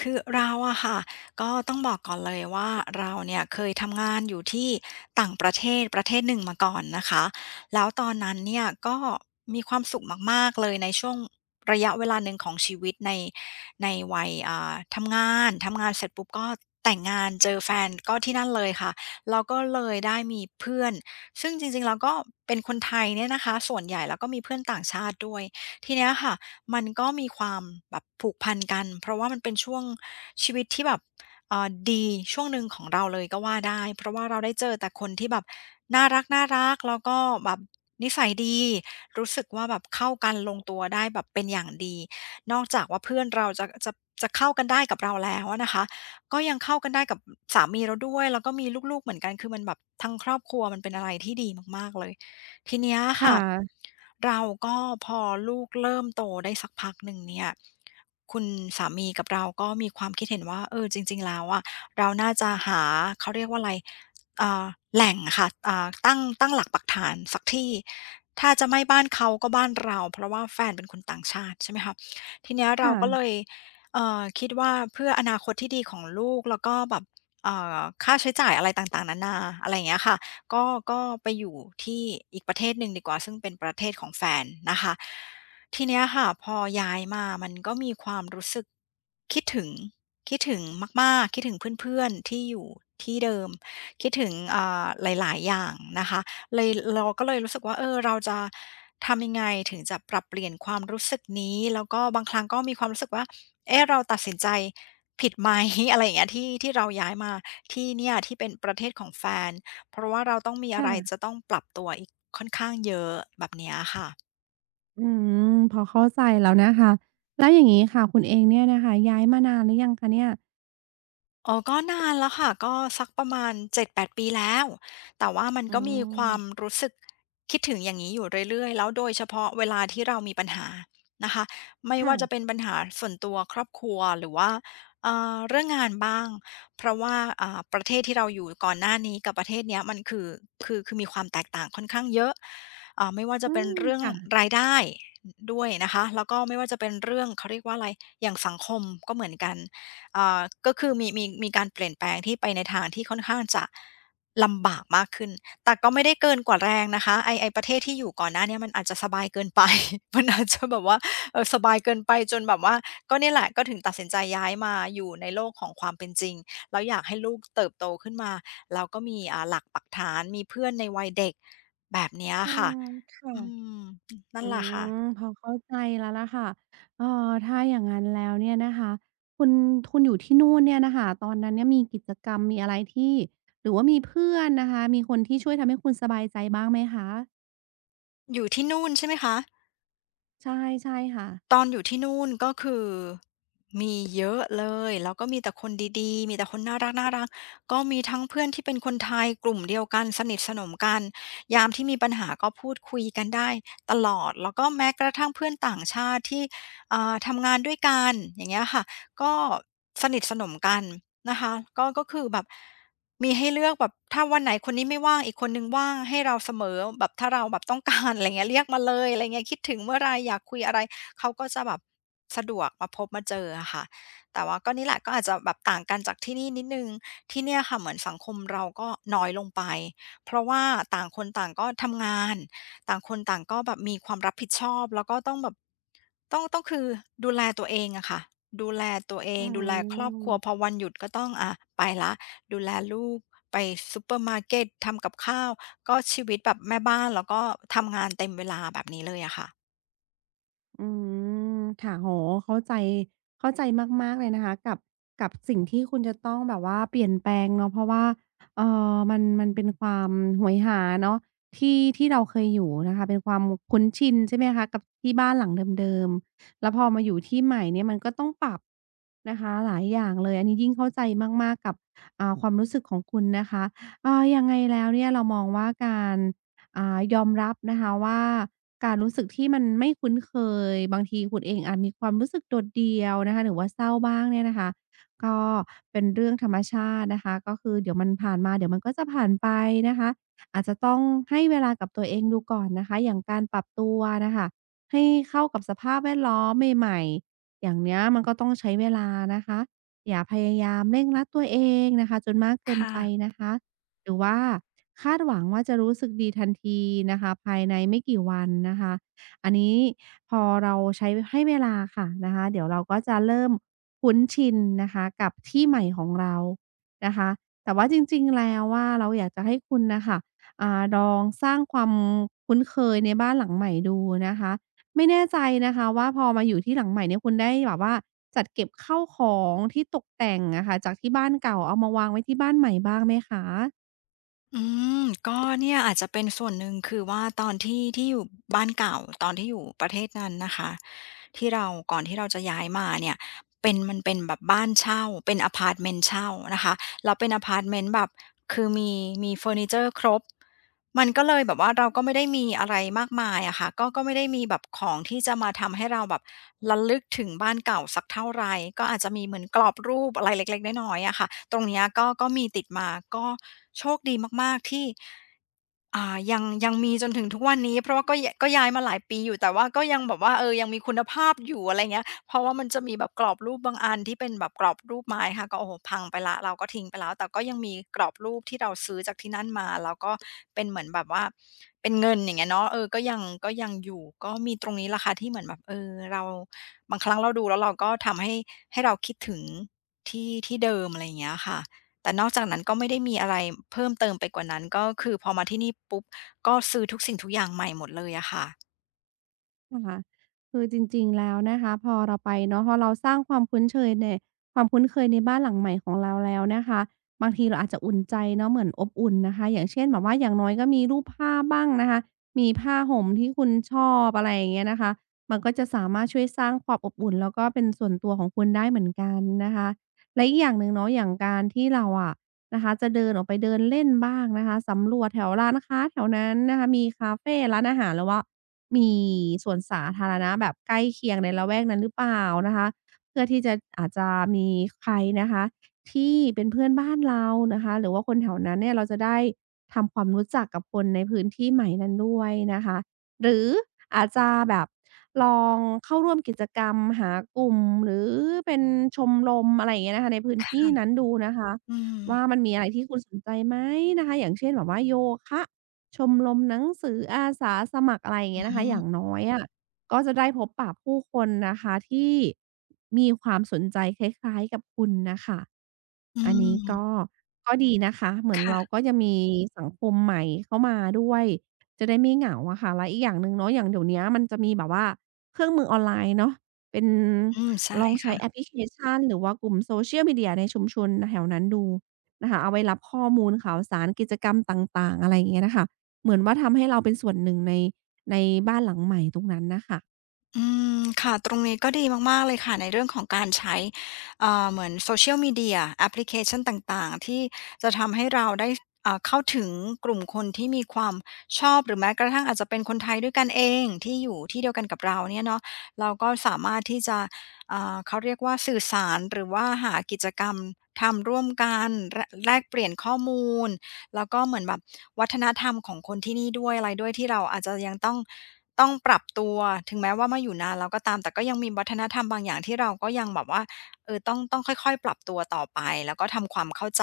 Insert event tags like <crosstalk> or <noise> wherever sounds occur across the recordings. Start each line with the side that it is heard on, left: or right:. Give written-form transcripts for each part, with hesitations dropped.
left: คือเราอะค่ะก็ต้องบอกก่อนเลยว่าเราเนี่ยเคยทำงานอยู่ที่ต่างประเทศประเทศหนึ่งมาก่อนนะคะแล้วตอนนั้นเนี่ยก็มีความสุขมากๆเลยในช่วงระยะเวลาหนึ่งของชีวิตในวัยทำงานเสร็จปุ๊บก็แต่งงานเจอแฟนก็ที่นั่นเลยค่ะเราก็เลยได้มีเพื่อนซึ่งจริงๆแล้วก็เป็นคนไทยเนี่ยนะคะส่วนใหญ่แล้วก็มีเพื่อนต่างชาติด้วยทีเนี้ยค่ะ มันก็มีความแบบผูกพันกันเพราะว่ามันเป็นช่วงชีวิตที่แบบดีช่วงหนึ่งของเราเลยก็ว่าได้เพราะว่าเราได้เจอแต่คนที่แบบน่ารักๆแล้วก็แบบนิสัยดีรู้สึกว่าแบบเข้ากันลงตัวได้แบบเป็นอย่างดีนอกจากว่าเพื่อนเราจะจะเข้ากันได้กับเราแล้วอะนะคะก็ยังเข้ากันได้กับสามีเราด้วยแล้วก็มีลูกๆเหมือนกันคือมันแบบทั้งครอบครัวมันเป็นอะไรที่ดีมากๆเลย ทีเนี้ย
right: ค
left: ค่ะ
right: ่ะ
left: เราก็พอลูกเริ่มโตได้สักพักหนึ่งเนี่ยคุณสามีกับเราก็มีความคิดเห็นว่าเออจริงๆแล้วอะเราน่าจะหาเขาเรียกว่าอะไรอ่าแหล่งอะค่ะตั้งหลักปักฐานสักที่ถ้าจะไม่บ้านเขาก็บ้านเราเพราะว่าแฟนเป็นคนต่างชาติใช่ไหมคะทีเนี้ยเราก็เล
right: ค่ะ
left: ยคิดว่าเพื่ออนาคตที่ดีของลูกแล้วก็แบบเอ่อค่าใช้จ่ายอะไรต่างๆนานาอะไรอย่างเงี้ยค่ะ ก็ก็ไปอยู่ที่อีกประเทศหนึ่งดีกว่าซึ่งเป็นประเทศของแฟนนะคะทีเนี้ยค่ะพอย้ายมามันก็มีความรู้สึกคิดถึงคิดถึงมากๆคิดถึงเพื่อนๆที่อยู่ที่เดิม คิดถึงหลายๆอย่างนะคะเลยเราก็เลยรู้สึกว่าเออเราจะทำยังไงถึงจะปรับเปลี่ยนความรู้สึกนี้แล้วก็บางครั้งก็มีความรู้สึกว่าเอ๊ะเราตัดสินใจผิดไหม <laughs> อะไรอย่างเงี้ยที่เราย้ายมาที่เนี่ยที่เป็นประเทศของแฟน เพราะว่าเราต้องมีอะไรจะ
right: ค่ะ
left: ต้องปรับตัวอีกค่อนข้างเยอะแบบเนี้ยค่ะ
right: อืมพอเข้าใจแล้วนะคะแล้วอย่างงี้ค่ะ คุณเองเนี่ยนะคะย้ายมานานหรือยังคะเนี่ย
left: อ๋อก็นานแล้วค่ะก็สักประมาณ7-8ปดปีแล้วแต่ว่ามัน
right: อื
left: ก็มีความ
right: ม
left: รู้สึกคิดถึงอย่างนี้อยู่เรื่อยๆแล้วโดยเฉพาะเวลาที่เรามีปัญหานะคะไม่ว่าจะ
right: ค่ะ
left: เป็นปัญหาส่วนตัวครอบครัวหรือว่าเรื่องงานบ้างเพราะว่าประเทศที่เราอยู่ก่อนหน้านี้กับประเทศเนี้ยมันคือคือมีความแตกต่างค่อนข้างเยอะไม่ว่าจะ
right: อื
left: เป็น
right: ม
left: เรื่อง
right: ค่ะ
left: รายได้ด้วยนะคะแล้วก็ไม่ว่าจะเป็นเรื่องเขาเรียกว่าอะไรอย่างสังคมก็เหมือนกัน อ่าก็คือมีการเปลี่ยนแปลงที่ไปในทางที่ค่อนข้างจะลำบากมากขึ้น แต่ก็ไม่ได้เกินกว่าแรงนะคะไอ้ประเทศที่อยู่ก่อนหน้าเนี้ยมันอาจจะสบายเกินไป <laughs> มันอาจจะแบบว่าสบายเกินไปจนแบบว่าก็เนี่ยแหละก็ถึงตัดสินใจย้ายมาอยู่ในโลกของความเป็นจริงแล้วอยากให้ลูกเติบโตขึ้นมาแล้วก็มีหลักปักฐานมีเพื่อนในวัยเด็กแบบเนี้ย
right: อื
left: ค่ะ
right: มค่ะ
left: อืมนั่
right: อื
left: นแหละ
right: ม
left: ค่ะ
right: พอเข้าใจแล้วล่ะค่ะเอ่อถ้าอย่างงั้นแล้วเนี่ยนะคะคุณคุณอยู่ที่นู่นเนี่ยน่ะค่ะตอนนั้นเนี่ยมีกิจกรรมมีอะไรที่หรือว่ามีเพื่อนนะคะมีคนที่ช่วยทำให้คุณสบายใจบ้างไหมคะ
left: อยู่ที่นู่นใช่ไหมคะ
right: ใช่ใช่ค่ะ
left: ตอนอยู่ที่นู่นก็คือมีเยอะเลยแล้วก็มีแต่คนดีๆมีแต่คนน่ารักๆกก็มีทั้งเพื่อนที่เป็นคนไทยกลุ่มเดียวกันสนิทสนมกันยามที่มีปัญหาก็พูดคุยกันได้ตลอดแล้วก็แม้กระทั่งเพื่อนต่างชาติที่ทำงานด้วยกันอย่างเงี้ยค่ะก็สนิทสนมกันนะคะก็คือแบบมีให้เลือกแบบถ้าวันไหนคนนี้ไม่ว่างอีกคนหนึ่งว่างให้เราเสมอแบบถ้าเราแบบต้องการอะไรเงี้ยเรียกมาเลยอะไรเงี้ยคิดถึงเมื่อไรอยากคุยอะไร เขาก็จะแบบสะดวกมาพบมาเจออะค่ะแต่ว่าก็นี่แหละก็อาจจะแบบต่างกันจากที่นี่นิดนึงที่เนี่ยค่ะเหมือนสังคมเราก็น้อยลงไปเพราะว่าต่างคนต่างก็ทำงานต่างคนต่างก็แบบมีความรับผิดชอบแล้วก็ต้องแบบต้องต้องคือดูแลตัวเองอะค่ะดูแลตัวเอ
right: อื
left: งดูแลครอบครัวพอ
right: ม
left: วันหยุดก็ต้องอะไปละดูแลลูกไปซูเปอร์มาร์เกตทำกับข้าวก็ชีวิตแบบแม่บ้านแล้วก็ทำงานเต็มเวลาแบบนี้เลยอะค่ะ
right: อืมค่ะโหเข้าใจเข้าใจมากๆเลยนะคะกับสิ่งที่คุณจะต้องแบบว่าเปลี่ยนแปลงเนาะเพราะว่าเอ่มันเป็นความโหยหาเนาะที่เราเคยอยู่นะคะเป็นความคุ้นชินใช่ไหมคะกับที่บ้านหลังเดิมๆแล้วพอมาอยู่ที่ใหม่เนี่ยมันก็ต้องปรับนะคะหลายอย่างเลยอันนี้ยิ่งเข้าใจมากๆกับความรู้สึกของคุณนะคะเอ่ายังไงแล้วเนี่ยเรามองว่าการ ยอมรับนะคะว่าการรู้สึกที่มันไม่คุ้นเคยบางทีคุณเองอาจมีความรู้สึกโดดเดี่ยวนะคะหรือว่าเศร้าบ้างเนี่ยนะคะก็เป็นเรื่องธรรมชาตินะคะก็คือเดี๋ยวมันผ่านมาเดี๋ยวมันก็จะผ่านไปนะคะอาจจะต้องให้เวลากับตัวเองดูก่อนนะคะอย่างการปรับตัวนะคะให้เข้ากับสภาพแวดล้อมใหม่ๆอย่างเนี้ยมันก็ต้องใช้เวลานะคะอย่าพยายามเร่งรัดตัวเองนะคะจนมากเกิน
left: ค่ะ
right: ไปนะคะ หรือว่าคาดหวังว่าจะรู้สึกดีทันทีนะคะภายในไม่กี่วันนะคะอันนี้พอเราใช้ให้เวลาค่ะนะคะเดี๋ยวเราก็จะเริ่มคุ้นชินนะคะกับที่ใหม่ของเรานะคะแต่ว่าจริงๆแล้วว่าเราอยากจะให้คุณนะคะลองสร้างความคุ้นเคยในบ้านหลังใหม่ดูนะคะไม่แน่ใจนะคะว่าพอมาอยู่ที่หลังใหม่เนี่ยคุณได้แบบว่าจัดเก็บเข้าวของที่ตกแต่งอะค่ะจากที่บ้านเก่าเอามาวางไว้ที่บ้านใหม่บ้างไหมคะ
left: อืมก็เนี่ยอาจจะเป็นส่วนหนึ่งคือว่าตอนที่อยู่บ้านเก่าตอนที่อยู่ประเทศนั้นนะคะที่เราก่อนที่เราจะย้ายมาเนี่ยเป็นมันเป็นแบบบ้านเช่าเป็นอะพาร์ตเมนต์เช่านะคะแล้วเป็นอะพาร์ตเมนต์แบบคือมีเฟอร์นิเจอร์ครบ มันก็เลยแบบว่าเราก็ไม่ได้มีอะไรมากมายอะค่ะก็ไม่ได้มีแบบของที่จะมาทำให้เราแบบระลึกถึงบ้านเก่าสักเท่าไหรก็อาจจะมีเหมือนกรอบรูปอะไรเล็กๆน้อยๆอะค่ะตรงเนี้ยก็มีติดมาก็โชคดีมากๆที่ อ่ายังมีจนถึงทุกวันนี้เพราะว่าก็ย้ายมาหลายปีอยู่แต่ว่าก็ยังแบบว่าเออยังมีคุณภาพอยู่อะไรเงี้ยเพราะว่ามันจะมีแบบกรอบรูปบางอันที่เป็นแบบกรอบรูปไม้ค่ะก็โอ้โฮพังไปแล้วเราก็ทิ้งไปแล้วแต่ก็ยังมีกรอบรูปที่เราซื้อจากที่นั่นมาแล้วก็เป็นเหมือนแบบว่าเป็นเงินอย่างเงี้ยเนาะเออก็ยังอยู่ก็มีตรงนี้แหละค่ะที่เหมือนแบบเออเราบางครั้งเราดูแล้วเราก็ทำให้ให้เราคิดถึงที่เดิมอะไรอย่างเงี้ยค่ะ แต่นอกจากนั้นก็ไม่ได้มีอะไรเพิ่มเติมไปกว่านั้นก็คือพอมาที่นี่ปุ๊บก็ซื้อทุกสิ่งทุกอย่างใหม่หมดเลยอะค่ะ
right: นะคะคือจริงๆแล้วนะคะพอเราไปเนาะพอเราสร้างความคุ้นเชยในความคุ้นเคยในบ้านหลังใหม่ของเราแล้วนะคะบางทีเราอาจจะอุ่นใจเนาะเหมือนอบอุ่นนะคะอย่างเช่นแบบว่าอย่างน้อยก็มีรูปภาพบ้างนะคะมีผ้าห่มที่คุณชอบอะไรอย่างเงี้ยนะคะมันก็จะสามารถช่วยสร้างความอบอุ่นแล้วก็เป็นส่วนตัวของคุณได้เหมือนกันนะคะและอีกอย่างหนึ่งเนาะอย่างการที่เราอะ นะคะจะเดินออกไปเดินเล่นบ้างนะคะสำรวจแถวร้านค้าแถวนั้นนะคะมีคาเฟร้านอาหารหรือว่ามีสวนสาธารณะแบบใกล้เคียงในละแวกนั้นหรือเปล่านะคะเพื่อที่จะอาจจะมีใครนะคะที่เป็นเพื่อนบ้านเรานะคะหรือว่าคนแถวนั้นเนี่ยเราจะได้ทำความรู้จักกับคนในพื้นที่ใหม่นั้นด้วยนะคะหรืออาจจะแบบลองเข้าร่วมกิจกรรมหากลุ่มหรือเป็นชมรมอะไรอย่างเงี้ยนะคะในพื้นที่นั้นดูนะคะ
left: อื
right: ว่า
left: ม
right: มันมีอะไรที่คุณสนใจไหมนะคะอย่างเช่นแบบว่าโยคะชมรมหนังสืออาสาสมัครอะไรอย่าง
left: อื
right: เงี้
left: อ
right: ยนะ
left: ฮึ
right: คะอย่างน้อยอะก็จะได้พบปะผู้คนนะคะที่มีความสนใจคล้ายๆกับคุณน่ะค่ะ
left: อื
right: อันนี้ก็
left: ม
right: ก็ดีนะคะ เหมือนเรา
left: ค่ะ
right: ก็จะมีสังคมใหม่เข้ามาด้วยจะได้ไม่เหงาอะค่ะและอีกอย่างหนึ่งเนาะอย่างเดี๋ยวเนี้ยมันจะมีแบบว่าเครื่องมือออนไลน์เนาะเป็น
left: อืมใช่
right: ลองใช้แอป
left: ค่ะ
right: พลิเคชันหรือว่ากลุ่ม Social Media ในชุมชนแถวนั้นดู นะคะเอาไว้รับข้อมูลข่าวสารกิจกรรมต่างๆอะไรอย่างเงี้ยน่ะค่ะเหมือนว่าทำให้เราเป็นส่วนหนึ่งในบ้านหลังใหม่ตรงนั้นน่ะค่ะ
left: อืมค่ะตรงนี้ก็ดีมากๆเลยค่ะในเรื่องของการใช้เหมือน Social Media แอปพลิเคชันต่างๆที่จะทำให้เราได้เข้าถึงกลุ่มคนที่มีความชอบหรือแม้กระทั่งอาจจะเป็นคนไทยด้วยกันเองที่อยู่ที่เดียวกันกับเราเนี่ยเนาะเราก็สามารถที่จะเขาเรียกว่าสื่อสารหรือว่าหากิจกรรมทำร่วมกันแระแลกเปลี่ยนข้อมูลแล้วก็เหมือนแบบ วัฒนธรรมของคนที่นี่ด้วยอะไรด้วยที่เราอาจจะยังต้องปรับตัวถึงแม้ว่ามาอยู่นานแล้วก็ตามแต่ก็ยังมีวัฒนธรรมบางอย่างที่เราก็ยังแบบว่าเออต้องค่อยๆปรับตัวต่อไปแล้วก็ทำความเข้าใจ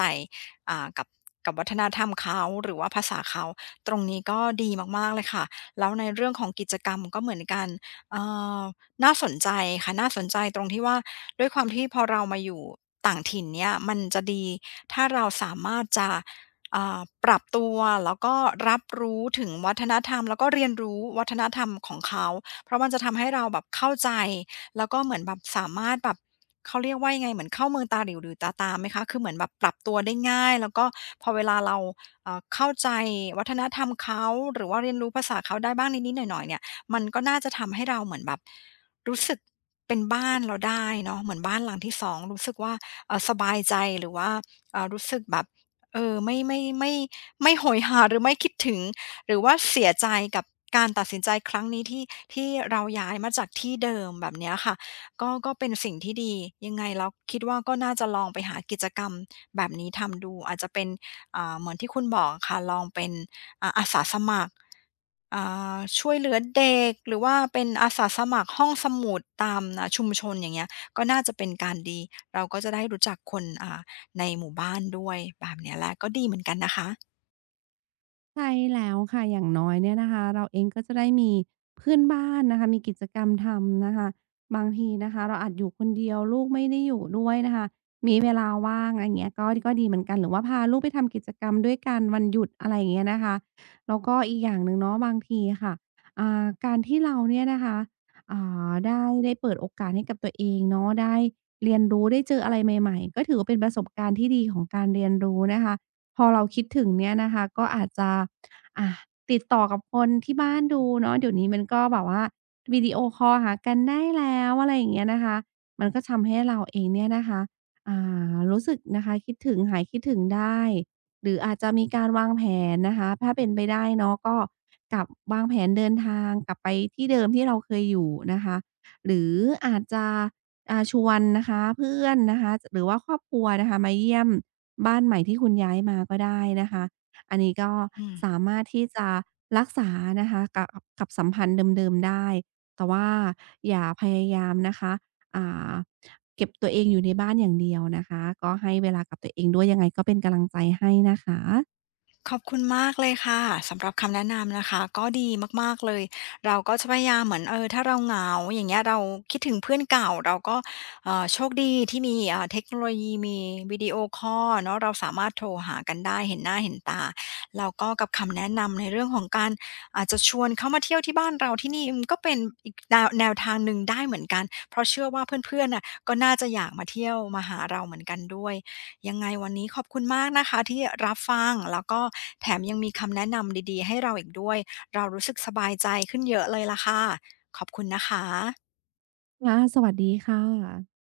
left: อ่ากับกับวัฒนธรรมเขาหรือว่าภาษาเขาตรงนี้ก็ดีมากๆเลยค่ะแล้วในเรื่องของกิจกรรมก็เหมือนกันเอ่อน่าสนใจค่ะน่าสนใจตรงที่ว่าด้วยความที่พอเรามาอยู่ต่างถิ่นเนี่ยมันจะดีถ้าเราสามารถจะ อ่าปรับตัวแล้วก็รับรู้ถึงวัฒนธรรมแล้วก็เรียนรู้วัฒนธรรมของเขาเพราะมันจะทำให้เราแบบเข้าใจแล้วก็เหมือนแบบสามารถแบบเขาเรียกว่ายังไงเหมือนเข้าเมืองตาหลิวหรือตาตามไหมคะคือเหมือนแบบปรับตัวได้ง่ายแล้วก็พอเวลาเราเข้าใจวัฒนธรรมเขาหรือว่าเรียนรู้ภาษาเขาได้บ้างนิดๆหน่อยๆเนี่ยมันก็น่าจะทำให้เราเหมือนแบบรู้สึกเป็นบ้านเราได้เนาะเหมือนบ้านหลังที่สองรู้สึกว่าสบายใจหรือว่ารู้สึกแบบ เออไม่โหยหาหรือไม่คิดถึงหรือว่าเสียใจกับการตัดสินใจครั้งนี้ที่ที่เราย้ายมาจากที่เดิมแบบเนี้ยค่ะก็เป็นสิ่งที่ดียังไงแล้วคิดว่าก็น่าจะลองไปหากิจกรรมแบบนี้ทำดูอาจจะเป็นเหมือนที่คุณบอกค่ะลองเป็นอาสาสมัครอ่ช่วยเหลือเด็กหรือว่าเป็นอาสาสมัครห้องสมุดตามชุมชนอย่างเงี้ยก็น่าจะเป็นการดีเราก็จะได้รู้จักคนในหมู่บ้านด้วยแบบเนี้ยแหละก็ดีเหมือนกันนะคะ
right: ใช่แล้วค่ะอย่างน้อยเนี่ยนะคะเราเองก็จะได้มีเพื่อนบ้านนะคะมีกิจกรรมทำนะคะบางทีนะคะเราอาจอยู่คนเดียวลูกไม่ได้อยู่ด้วยนะคะมีเวลาว่างอะไรเงี้ยก็ก็ดีเหมือนกันหรือว่าพาลูกไปทำกิจกรรมด้วยกันวันหยุดอะไรอย่างเงี้ยนะคะแล้วก็อีกอย่างหนึ่งเนาะบางทีค่ะการที่เราเนี่ยนะคะอ่ได้เปิดโอกาสให้กับตัวเองเนาะได้เรียนรู้ได้เจออะไรใหม่ๆก็ถือว่าเป็นประสบการณ์ที่ดีของการเรียนรู้นะคะ พอเราคิดถึงเนี่ยนะคะก็อาจจะอ่าติดต่อกับคนที่บ้านดูเนาะเดี๋ยวนี้มันก็แบบว่าวิดีโอคอลหากันได้แล้วอะไรอย่างเงี้ยนะคะมันก็ทำให้เราเองเนี่ยนะคะอ่รู้สึกนะคะคิดถึงหายคิดถึงได้หรืออาจจะมีการวางแผนนะคะถ้าเป็นไปได้เนาะก็กลับวางแผนเดินทางกลับไปที่เดิมที่เราเคยอยู่นะคะหรืออาจจะชวนนะคะเพื่อนนะคะหรือว่าครอบครัวนะคะมาเยี่ยม บ้านใหม่ที่คุณย้ายมาก็ได้นะคะ อันนี้ก็
left: อืม
right: สามารถที่จะรักษานะคะกับกับสัมพันธ์เดิมๆได้ แต่ว่าอย่าพยายามนะคะอ่าเก็บตัวเองอยู่ในบ้านอย่างเดียวนะคะ ก็ให้เวลากับตัวเองด้วยยังไงก็เป็นกำลังใจให้นะคะ
left: ขอบคุณมากเลยค่ะสำหรับคำแนะนำนะคะก็ดีมากๆเลยเราก็จะพยายามเหมือนเออถ้าเราเหงาอย่างเงี้ยเราคิดถึงเพื่อนเก่าเราก็โชคดีที่มีเทคโนโลยีมีวิดีโอคอลเนาะเราสามารถโทรหากันได้เห็นหน้าเห็นตาแล้วก็กับคำแนะนำในเรื่องของการอาจจะชวนเขามาเที่ยวที่บ้านเราที่นี่มันก็เป็นอีกแนวทางหนึ่งได้เหมือนกันเพราะเชื่อว่าเพื่อนๆน่ะก็น่าจะอยากมาเที่ยวมาหาเราเหมือนกันด้วย ยังไงวันนี้ขอบคุณมากนะคะที่รับฟังแล้วก็แถมยังมีคำแนะนำดีๆให้เราอีกด้วยเรารู้สึกสบายใจขึ้นเยอะเลยล่ะค่ะขอบคุณนะคะ
right: ค่ะสวัสดีค่ะ